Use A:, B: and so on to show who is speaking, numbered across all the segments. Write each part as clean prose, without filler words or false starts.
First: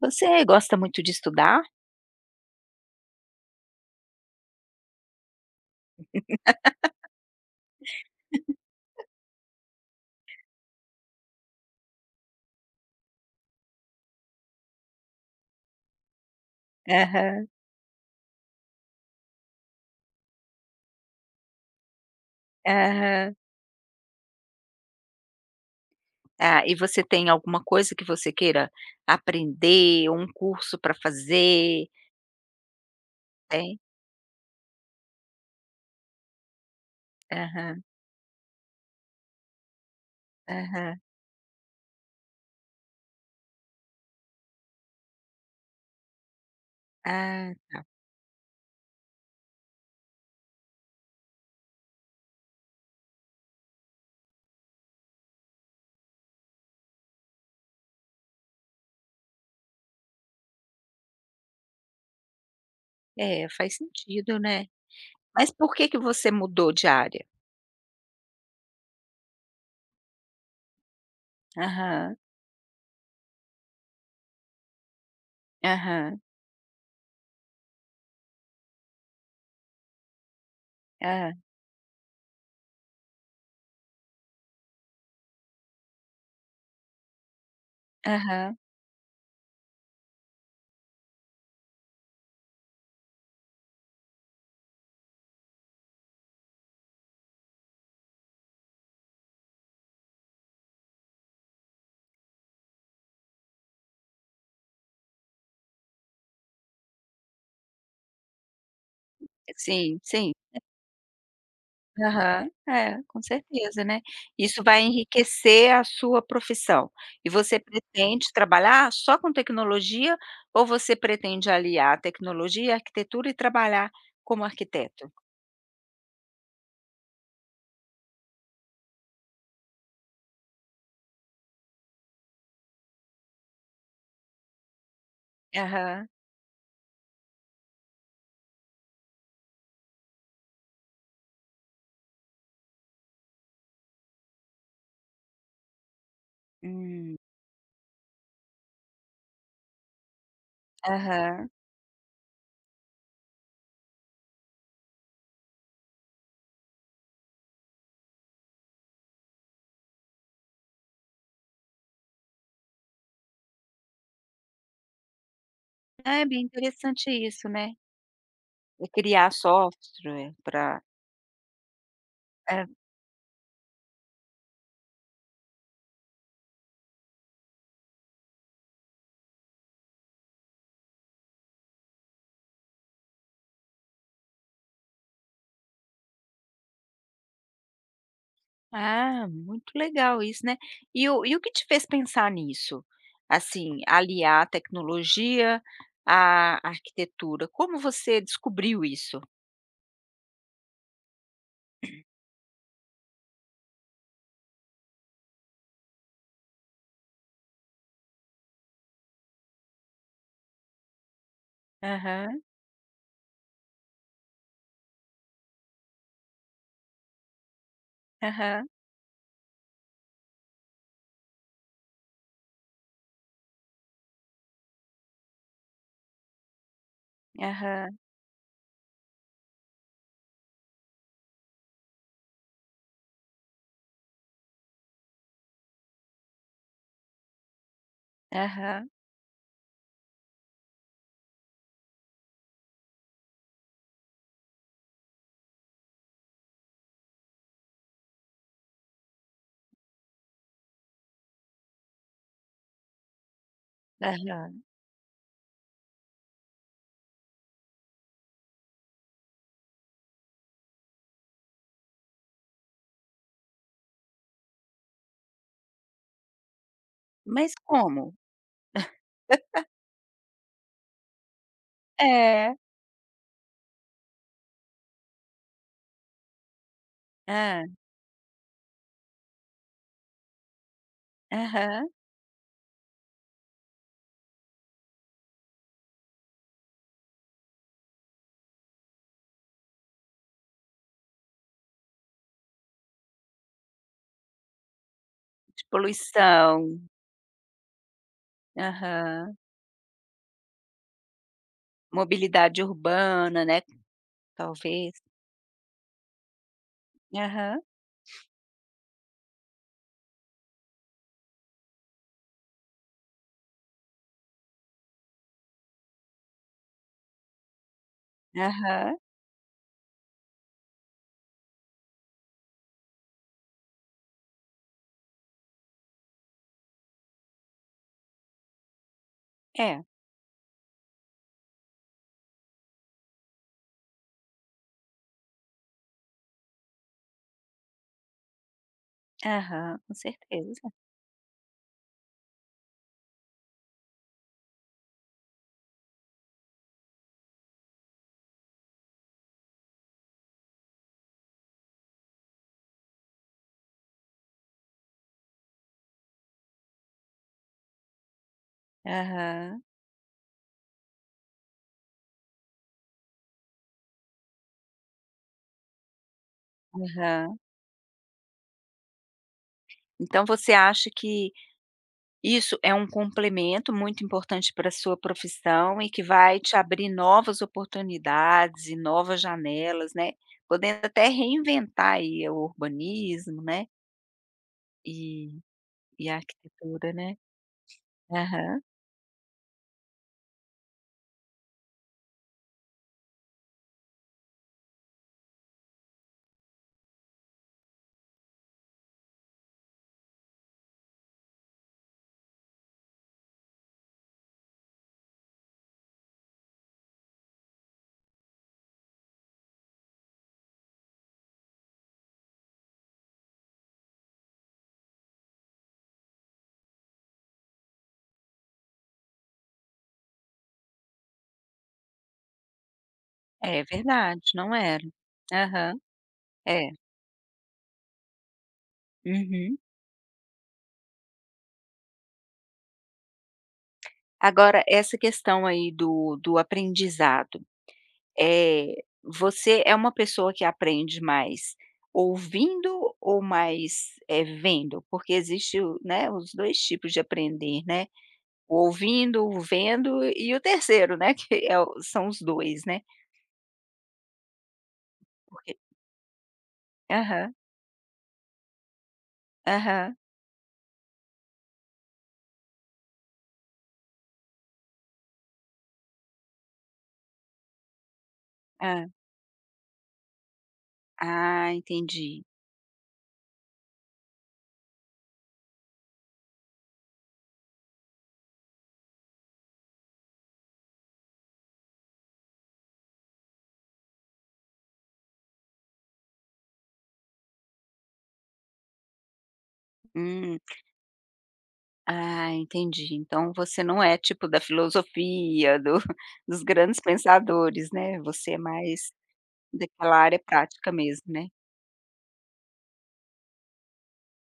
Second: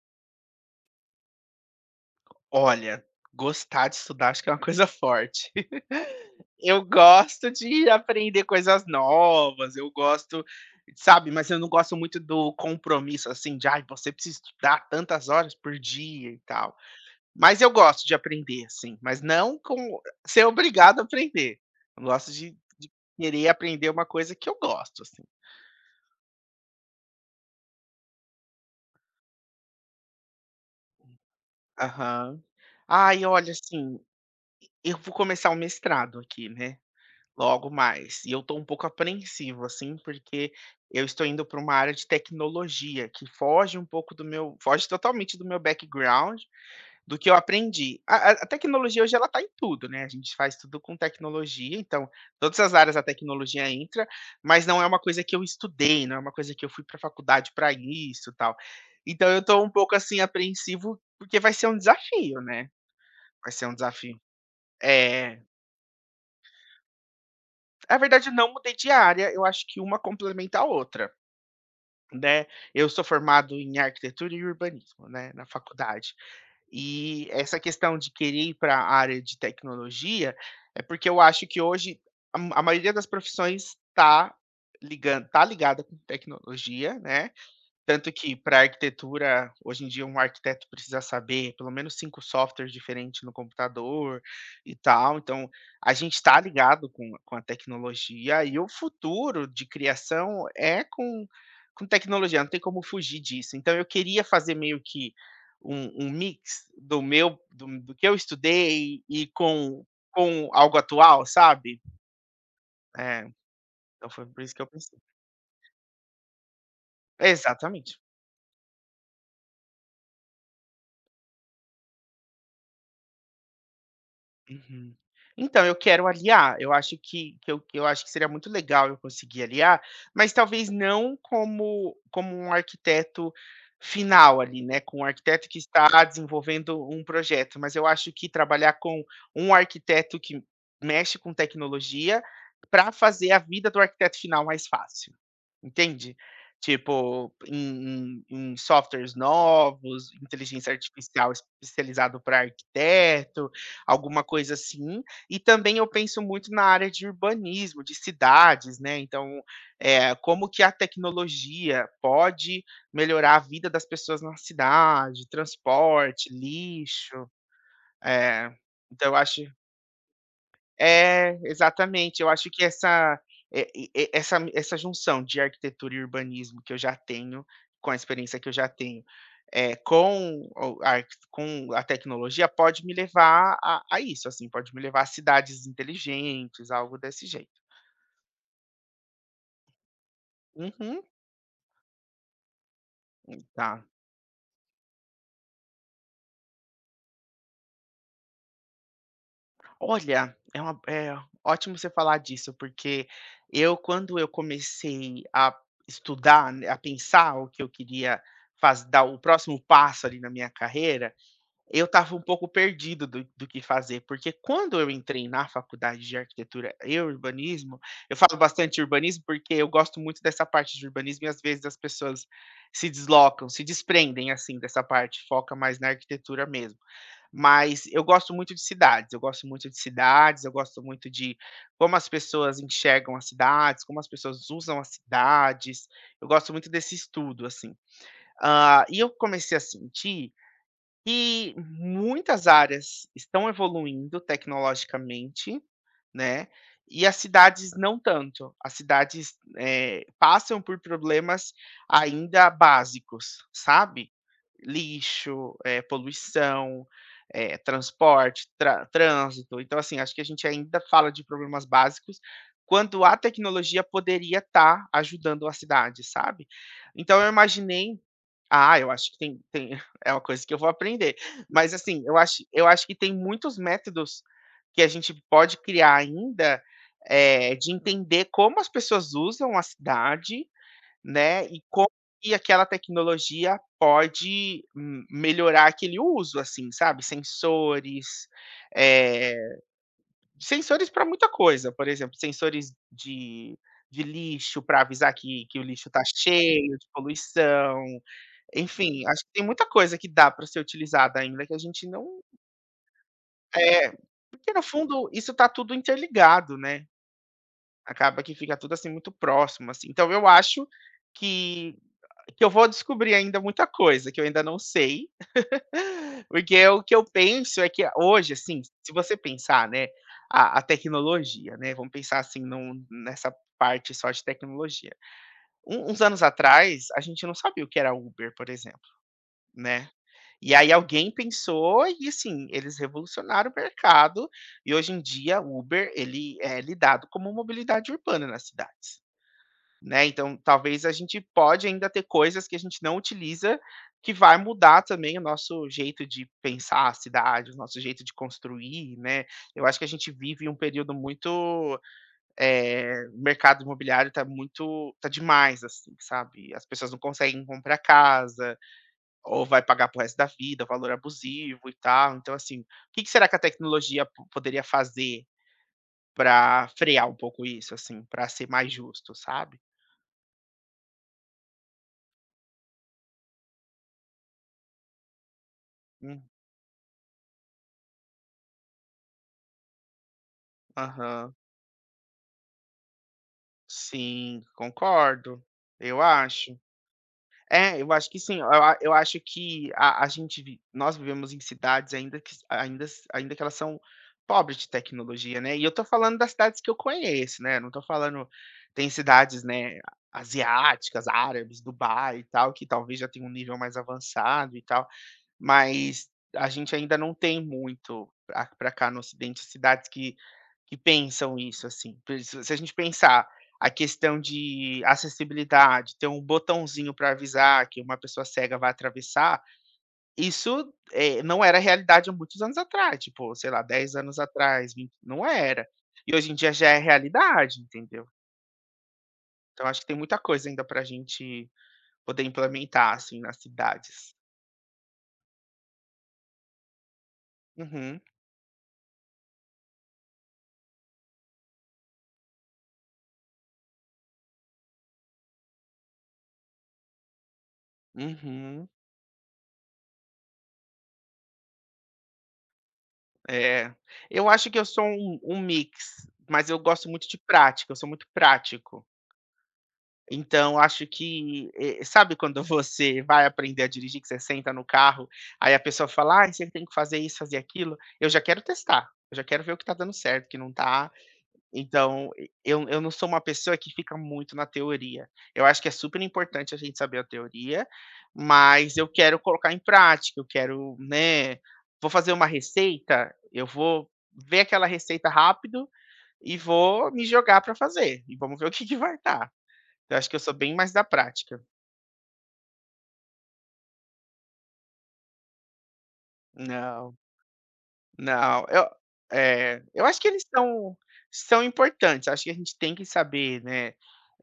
A: Você gosta muito de estudar?
B: Olha, gostar de estudar acho que é uma coisa forte. Eu gosto de aprender coisas novas, eu gosto, sabe, mas eu não gosto muito do compromisso, assim, de: "Ai, você precisa estudar tantas horas por dia e tal".
A: Aham,
B: Mas eu gosto de aprender, assim, mas não com ser obrigado a aprender. Eu gosto de
A: aham.
B: querer aprender uma coisa que eu gosto, assim.
A: Ah, e você tem alguma coisa que você queira aprender ou um curso para fazer?
B: Aham. Ai, olha,
A: Tem?
B: assim, eu vou começar um mestrado aqui, né. Logo
A: Aham,
B: mais. E eu estou um pouco apreensivo, assim, porque
A: aham.
B: eu estou indo para uma área de tecnologia que foge totalmente do meu background, do que eu
A: Ah,
B: aprendi. A tecnologia hoje ela está em tudo, né, a gente faz tudo com tecnologia, então todas as áreas da tecnologia entra, mas não é uma coisa que eu estudei, não é uma coisa que eu fui pra faculdade para isso, e tal. Então eu estou um pouco, assim, apreensivo, porque vai ser um desafio, né,
A: é,
B: vai ser um
A: faz
B: desafio.
A: sentido, né.
B: É.
A: Mas por que que você mudou de área?
B: Na verdade, não mudei de área, eu acho que uma complementa a outra,
A: Aham,
B: né. Eu sou formado em arquitetura e urbanismo, né, na faculdade.
A: aham,
B: E essa questão de querer ir para a área de tecnologia, é porque eu
A: ah,
B: acho que hoje a maioria das profissões tá ligada com tecnologia, né. Tanto que
A: aham.
B: para arquitetura, hoje em dia um arquiteto precisa saber pelo menos 5 softwares diferentes no computador e tal, então a gente está ligado com a tecnologia e o futuro de criação é com tecnologia, não tem como fugir disso. Então eu queria fazer meio que um mix do meu do do que eu estudei e com
A: Sim, sim.
B: com algo atual, sabe?
A: Aham. É,
B: É,
A: com certeza, né.
B: então foi por isso que
A: Isso
B: eu
A: vai
B: pensei.
A: enriquecer a sua profissão. E você
B: Exatamente.
A: pretende trabalhar só com tecnologia ou você pretende aliar a tecnologia, a arquitetura e trabalhar como
B: Uhum.
A: arquiteto?
B: Então, eu quero aliar, eu acho que eu acho que seria muito legal eu conseguir aliar, mas talvez não como um arquiteto final ali, né, com um arquiteto que está
A: Aham.
B: desenvolvendo um projeto, mas eu acho que trabalhar com um arquiteto que mexe com tecnologia, para fazer a vida do arquiteto final mais fácil, entende?
A: Hum.
B: Tipo, em softwares novos, inteligência artificial
A: Aham.
B: especializado para arquiteto, alguma coisa assim. E também eu penso muito na área de urbanismo, de cidades, né, então, como que a tecnologia pode melhorar a vida das pessoas na cidade,
A: É
B: transporte,
A: bem interessante
B: lixo.
A: isso, né.
B: É,
A: E
B: então eu
A: criar
B: acho
A: software para
B: é, exatamente. Eu acho que essa, eh, e essa essa junção de arquitetura e urbanismo que eu já tenho, com a experiência que eu já tenho, com a tecnologia, pode me levar a isso, assim, pode me levar a cidades inteligentes, algo desse jeito.
A: ah, muito legal isso, né.
B: Uhum,
A: E o que te fez pensar nisso?
B: tá.
A: Assim, aliar a tecnologia à arquitetura, como você descobriu isso?
B: Olha, é uma é ótimo você falar disso, porque quando eu comecei a estudar, né, a pensar o que eu queria faz dar o próximo passo ali na minha carreira. Eu estava um
A: Aham,
B: pouco perdido do que fazer, porque quando eu entrei na faculdade de arquitetura e urbanismo, eu falo
A: aham,
B: bastante urbanismo, porque eu gosto muito dessa parte de urbanismo e às vezes as pessoas se deslocam, se desprendem, assim, dessa parte, foca mais na arquitetura mesmo. Mas
A: aham,
B: eu gosto muito de cidades, eu gosto muito de cidades, eu gosto muito de como as pessoas enxergam as cidades, como as pessoas usam as cidades, eu gosto muito desse estudo, assim.
A: aham,
B: E eu comecei a sentir, e muitas áreas estão evoluindo tecnologicamente, né, e as cidades não tanto. As cidades, passam por problemas ainda básicos, sabe.
A: aham.
B: Lixo, poluição, transporte, tra trânsito. Então, assim, acho que a gente ainda fala de problemas básicos, quando a tecnologia poderia estar ajudando a cidade, sabe. Então eu
A: Mas
B: imaginei,
A: como?
B: ah, eu acho que tem é uma coisa que eu vou aprender. Mas, assim, eu acho
A: É.
B: eu acho que tem muitos métodos que a gente pode criar ainda, de
A: Ah,
B: entender como as pessoas usam a cidade, né, e como
A: aham.
B: que aquela tecnologia pode m melhorar aquele uso, assim, sabe, sensores, eh, sensores para muita coisa, por exemplo, sensores de lixo para avisar que o
A: De
B: lixo está cheio
A: poluição.
B: de poluição. Enfim, acho que
A: Aham.
B: tem muita coisa que dá para ser utilizada ainda que a gente não.
A: Mobilidade urbana, né,
B: É, porque no
A: talvez.
B: fundo isso tá tudo interligado, né,
A: Aham,
B: acaba que fica tudo, assim, muito próximo, assim. Então eu acho que que eu vou descobrir ainda muita coisa que eu ainda não sei, porque o que eu penso é que hoje, assim, se
A: aham.
B: você pensar, né, a tecnologia, né, vamos pensar, assim, num nessa parte só de tecnologia. Uns anos atrás, a gente não sabia o que era Uber, por exemplo,
A: É.
B: né. E aí alguém pensou e assim, eles revolucionaram o mercado e hoje em dia o Uber ele é lidado como mobilidade urbana nas cidades,
A: Aham, com
B: né. Então
A: certeza.
B: talvez a gente pode ainda ter coisas que a gente não utiliza, que vai mudar também o nosso jeito de pensar a cidade, o nosso jeito de construir, né. Eu acho que a gente vive um período muito, o mercado imobiliário está demais, assim, sabe. As pessoas não conseguem comprar casa, ou vai
A: Aham,
B: pagar para resto da vida, valor abusivo e tal. Então, assim, o que que será que a tecnologia po poderia fazer para frear um
A: aham.
B: pouco isso, assim, para ser mais justo, sabe?
A: Então você acha que isso é um complemento muito importante para a sua profissão e que
B: Hum,
A: vai te abrir novas oportunidades e novas janelas, né, podendo até
B: aham.
A: reinventar aí o urbanismo, né,
B: Sim, concordo,
A: e
B: eu
A: e a
B: acho.
A: arquitetura, né.
B: É, eu acho que sim.
A: Aham.
B: Eu acho que a gente vi nós vivemos em cidades ainda que s ainda que elas são pobres de tecnologia, né, e eu tô falando das cidades que eu conheço, né, não tô falando, tem cidades, né, asiáticas, árabes, Dubai e tal, que talvez já tenha um nível mais avançado e tal, mas a gente ainda não tem muito para cá no ocidente cidades que pensam isso, assim, por isso se a gente pensar a questão de acessibilidade, ter um botãozinho para avisar que uma pessoa cega vai atravessar, isso, não era realidade há muitos anos atrás, tipo, sei lá,
A: É
B: 10 anos
A: verdade, não
B: atrás,
A: era.
B: 20 não era.
A: Aham.
B: E hoje em dia
A: É.
B: já é realidade, entendeu.
A: Uhum.
B: Então acho que tem muita coisa ainda para a gente poder implementar, assim, nas cidades.
A: Agora essa questão aí do aprendizado.
B: Uhum,
A: Eh, Você é uma pessoa que aprende mais ouvindo ou mais, vendo? Porque existe o, né, os 2 tipos de aprender, né, o
B: uhum,
A: ouvindo, o vendo e o terceiro, né, que é o, são os 2, né,
B: é. Eu acho que eu sou um
A: porque
B: mix, mas eu gosto muito de
A: aham,
B: prática, eu sou muito prático.
A: aham,
B: Então, acho que sabe quando você vai aprender a dirigir, que você senta no carro, aí a pessoa fala: "Ai, você tem que fazer isso, fazer aquilo". Eu já quero testar,
A: hã.
B: eu já quero ver o que tá dando certo, o que não tá.
A: Ah,
B: Então,
A: entendi.
B: e eu não sou uma pessoa que fica muito na teoria. Eu acho que é super importante a gente saber a teoria, mas eu quero colocar em prática, eu quero, né, vou fazer uma receita, eu vou ver aquela receita rápido e vou me jogar pra fazer, e vamos ver o que que vai dar. Eu acho que eu sou
A: Hum,
B: bem mais da prática.
A: ah, entendi. Então você não é tipo da filosofia, do dos grandes
B: Não,
A: pensadores, né, você é
B: não,
A: mais
B: eu
A: daquela
B: acho que
A: área
B: eles
A: prática
B: são
A: mesmo, né?
B: são importantes, acho que a gente tem que saber, né,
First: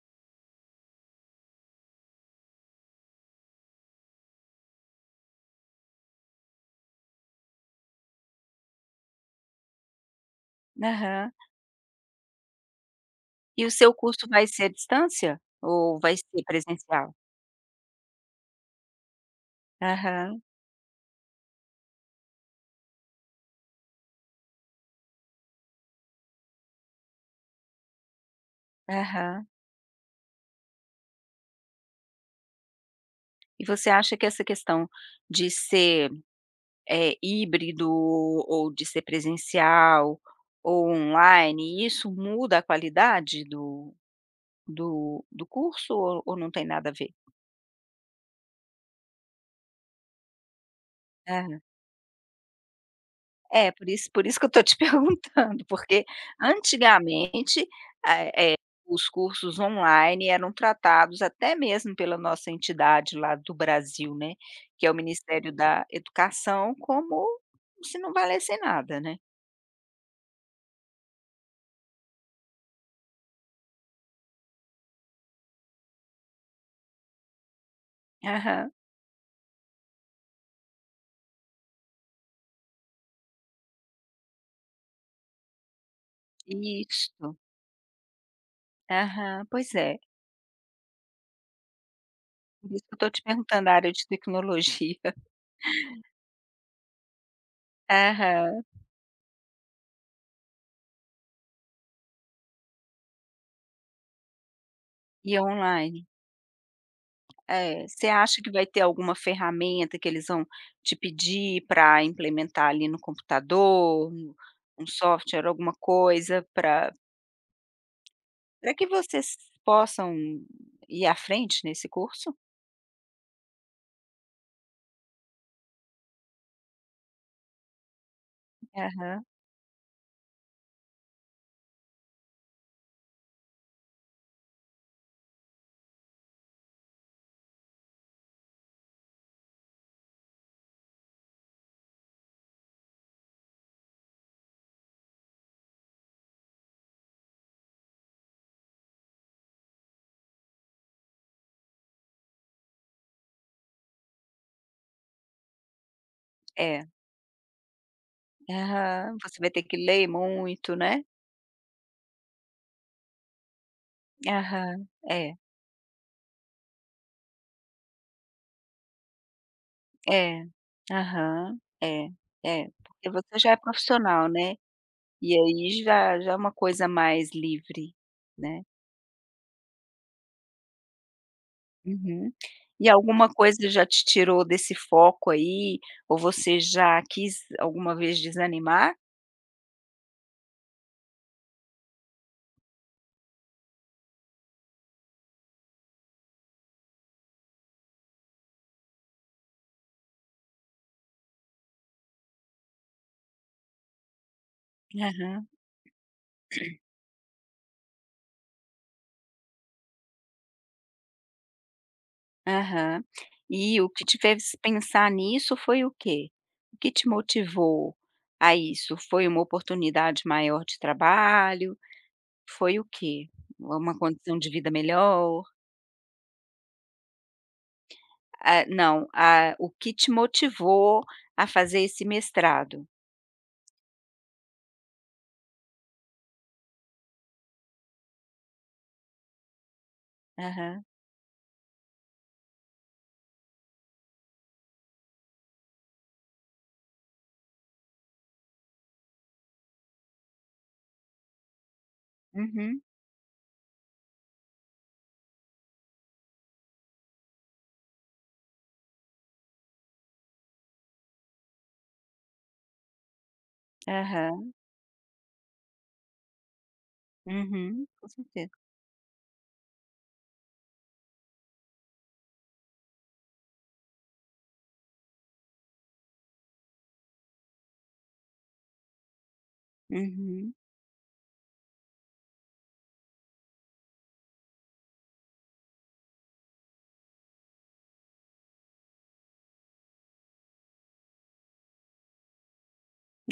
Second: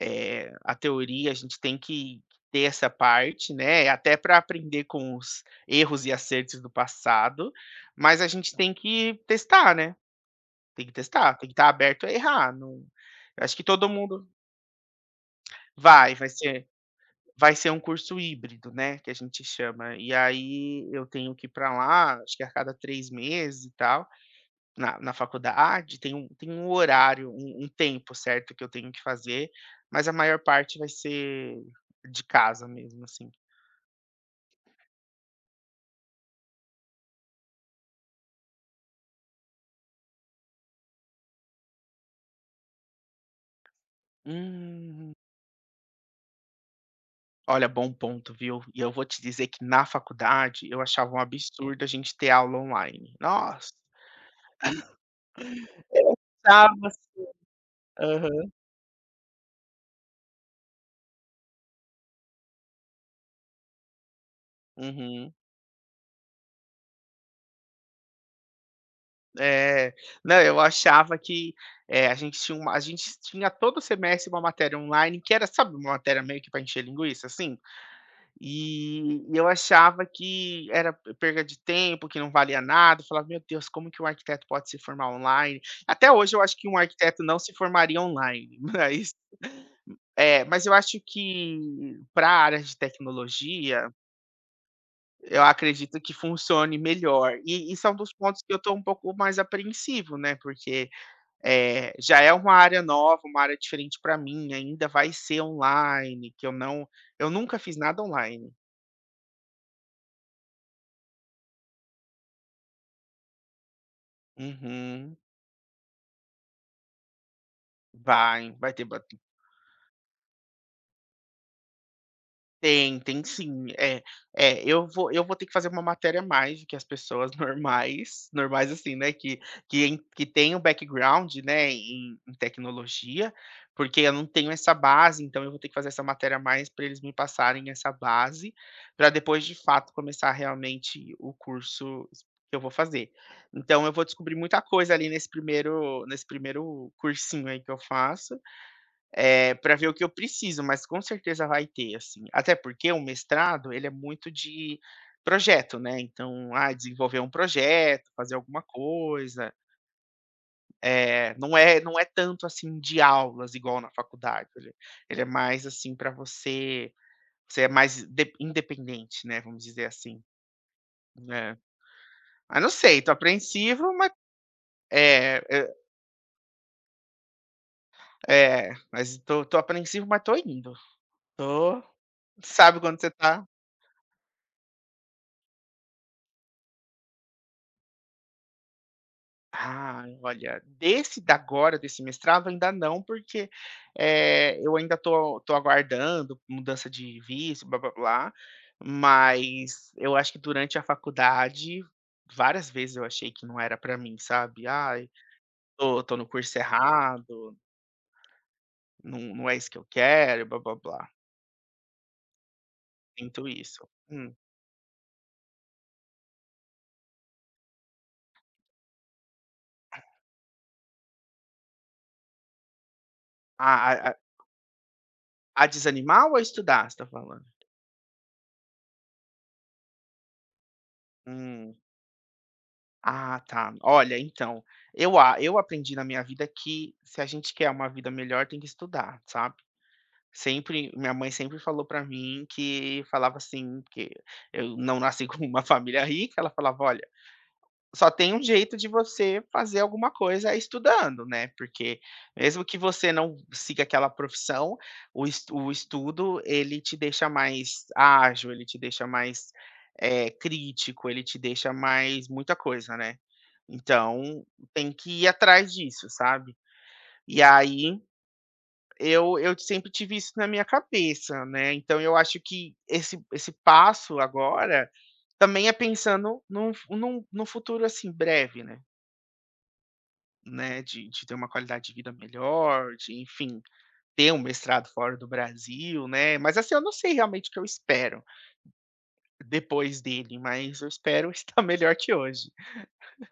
B: a teoria, a gente tem que ter essa parte, né, até para aprender com os erros e acertos do passado, mas a gente tem que testar, né, tem que
A: Aham.
B: testar, tem que estar aberto a errar, não, eu acho que
A: E o
B: todo
A: seu curso
B: mundo
A: vai ser à distância? Ou
B: vai,
A: vai
B: vai
A: ser
B: ser
A: presencial?
B: Vai ser um curso híbrido, né, que a gente chama. E
A: Aham,
B: aí eu tenho que ir pra lá, acho que a cada 3 meses e tal, na faculdade tem tem um horário, um tempo certo que eu tenho que
A: aham.
B: fazer, mas a maior parte vai ser de casa mesmo, assim.
A: E você acha que essa questão de ser, híbrido ou de ser presencial ou online, isso muda a qualidade do
B: Hum,
A: do do curso ou não tem nada a ver?
B: olha, bom ponto, viu. E eu vou te dizer que na faculdade eu achava um absurdo a gente ter aula online.
A: É,
B: Nossa,
A: por isso que eu estou te perguntando, porque
B: tava.
A: antigamente, eh
B: Aham.
A: eh, os cursos online eram tratados até mesmo pela nossa entidade lá do Brasil, né, que é o
B: Uhum.
A: Ministério da Educação, como se não valesse nada, né.
B: É, não, eu achava que, a gente tinha todo semestre uma matéria online que era, sabe, uma matéria meio que para encher linguiça, assim?
A: Aham.
B: E eu achava que era perda de tempo, que não valia nada, eu falava: "Meu Deus, como que um arquiteto pode se formar online?". Até hoje eu acho que um arquiteto não
A: Isso.
B: se formaria online, mas
A: Aham, pois é.
B: é, mas eu acho que para a área
A: Por
B: de
A: isso que eu estou te perguntando a
B: tecnologia,
A: área de tecnologia.
B: eu acredito que funcione melhor. E são dos pontos que eu
A: Aham.
B: estou um pouco mais apreensivo, né, porque já é uma área nova, uma área diferente para mim, ainda vai
A: E
B: ser
A: online.
B: online, que eu não, eu nunca fiz
A: É,
B: nada
A: você acha que
B: online.
A: vai ter alguma ferramenta que eles vão te pedir para implementar ali no computador, um um
B: Uhum.
A: software, alguma coisa para
B: Vai, vai
A: para
B: ter
A: que
B: ba
A: vocês possam ir à frente nesse curso?
B: Tem, tem sim. Eu vou ter que fazer uma matéria a mais do que as pessoas normais, normais assim, né,
A: Aham,
B: que tem um background, né, em tecnologia, porque eu não tenho essa base, então eu vou ter que fazer essa matéria a mais para eles me passarem essa base, para depois de fato começar realmente o curso que eu vou fazer. Então eu vou descobrir muita coisa ali nesse primeiro cursinho aí que eu faço pra ver o que eu preciso, mas com certeza vai ter, assim. Até porque o mestrado, ele é muito de projeto, né, então, ah,
A: é,
B: desenvolver um projeto, fazer alguma
A: aham, você vai
B: coisa,
A: ter que ler muito, né.
B: não é não é tanto, assim, de aulas igual na faculdade, ele
A: Aham,
B: ele é
A: é,
B: mais, assim, para você é mais de independente, né, vamos dizer assim.
A: é,
B: É.
A: aham, é,
B: Ah, não
A: é,
B: sei, tô
A: porque você já é
B: apreensivo, mas
A: profissional, né, e
B: é, é
A: aí já já é uma coisa mais livre, né.
B: é, mas tô apreensivo, mas tô indo. Tô,
A: Uhum.
B: sabe,
A: E
B: quando você
A: alguma
B: tá...
A: coisa já te tirou desse foco aí, ou você já quis alguma vez desanimar?
B: Ah, olha, desse da agora, desse mestrado, ainda não, porque, eu ainda tô aguardando mudança de visto, blá-blá-blá, mas eu acho que durante a faculdade, várias vezes eu achei que não era pra mim, sabe. "Ai,
A: Aham,
B: tô no curso errado, não é isso que eu quero", blá-blá-blá.
A: aham.
B: Sinto
A: E
B: isso.
A: o que te
B: Hum.
A: fez pensar nisso foi o quê? O que te motivou a isso? Foi uma oportunidade maior de trabalho? Foi o quê?
B: A a
A: Uma
B: a
A: condição de vida melhor?
B: a desanimar ou a estudar, você tá falando?
A: Ah, não, ah, o que te motivou a
B: Hum.
A: fazer esse mestrado?
B: Ah, tá. Olha, então, eu aprendi na minha vida que, se a gente quer uma vida melhor, tem que estudar, sabe.
A: Aham,
B: Sempre minha mãe sempre falou pra mim, que falava assim, que eu não nasci com uma família rica. Ela falava: "Olha, só tem um jeito de você fazer alguma coisa, é estudando, né, porque mesmo que
A: uhum,
B: você não siga aquela profissão, o estudo, ele te deixa mais ágil, ele te deixa mais, crítico, ele te deixa mais muita coisa, né. Então,
A: aham,
B: tem que ir atrás disso, sabe. E
A: uhum,
B: aí,
A: com certeza.
B: eu sempre tive isso na minha cabeça, né, então eu acho que esse passo agora, também é pensando num f num num futuro, assim, breve, né.
A: Uhum.
B: Né, de ter uma qualidade de vida melhor, de, enfim, ter um mestrado fora do Brasil, né, mas, assim, eu não sei realmente o que eu espero depois dele, mas eu espero estar melhor que hoje.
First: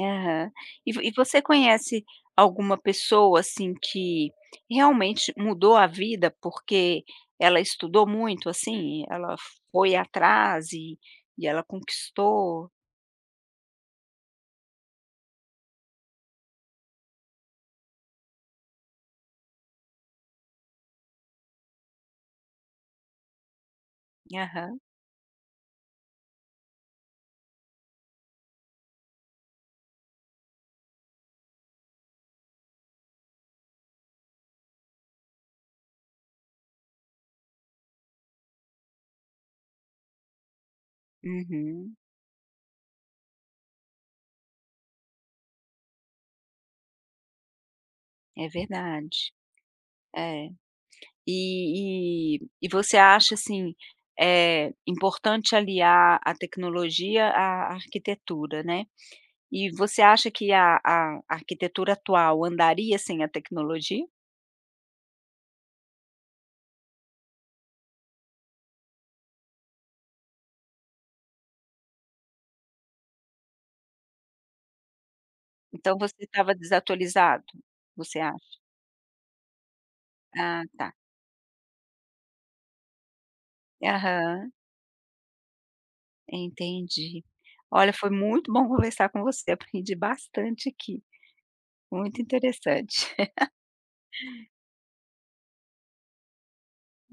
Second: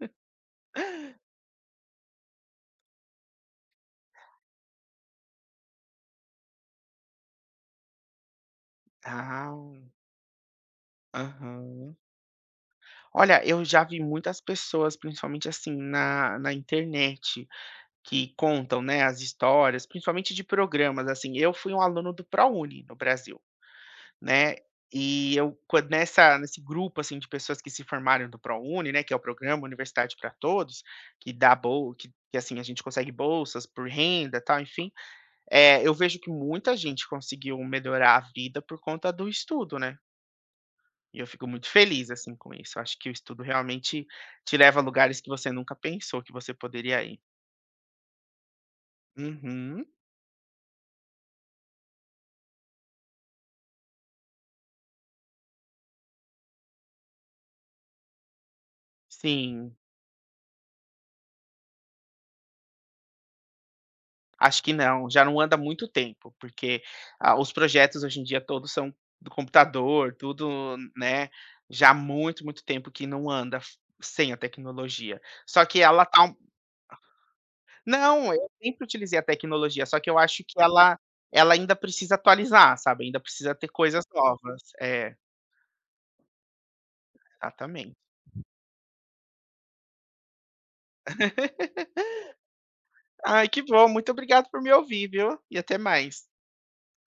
A: Aham. E você conhece alguma pessoa, assim, que realmente mudou a vida porque ela estudou muito, assim, ela
B: Ah,
A: foi atrás e ela
B: aham.
A: conquistou?
B: Olha, eu já vi muitas pessoas, principalmente, assim, na internet, que contam, né, as histórias, principalmente de programas, assim. Eu fui um aluno do ProUni no Brasil. Né,
A: Aham.
B: e eu, quando nessa, nesse grupo, assim, de pessoas que se formaram do ProUni, né, que é o programa Universidade para Todos, que dá bol que, assim, a gente consegue bolsas por renda, tal, enfim, é, eu vejo que muita gente conseguiu melhorar a vida por conta do estudo, né, e eu fico muito
A: Uhum.
B: feliz, assim, com isso. Eu acho que o estudo realmente te leva a lugares que você nunca pensou que você poderia ir.
A: É verdade.
B: Uhum.
A: É. E você acha, assim, é importante aliar a tecnologia à arquitetura, né. E
B: Sim.
A: você acha que a arquitetura atual andaria sem a tecnologia?
B: Acho que não, já não anda há muito tempo, porque, ah, os projetos hoje em dia todos são do computador, tudo, né, já há muito, muito tempo que não anda f sem a tecnologia. Só que
A: Então
B: ela
A: você
B: tá um...
A: estava desatualizado, você
B: Não, eu
A: acha?
B: sempre utilizei a tecnologia, só que eu acho que
A: Ah, tá.
B: ela ainda precisa atualizar, sabe, ainda precisa ter coisas
A: Aham,
B: novas. É,
A: entendi. Olha,
B: exatamente.
A: foi muito bom conversar com você, aprendi bastante aqui, muito interessante.
B: Ai, que bom, muito obrigado por me ouvir, viu, e até mais.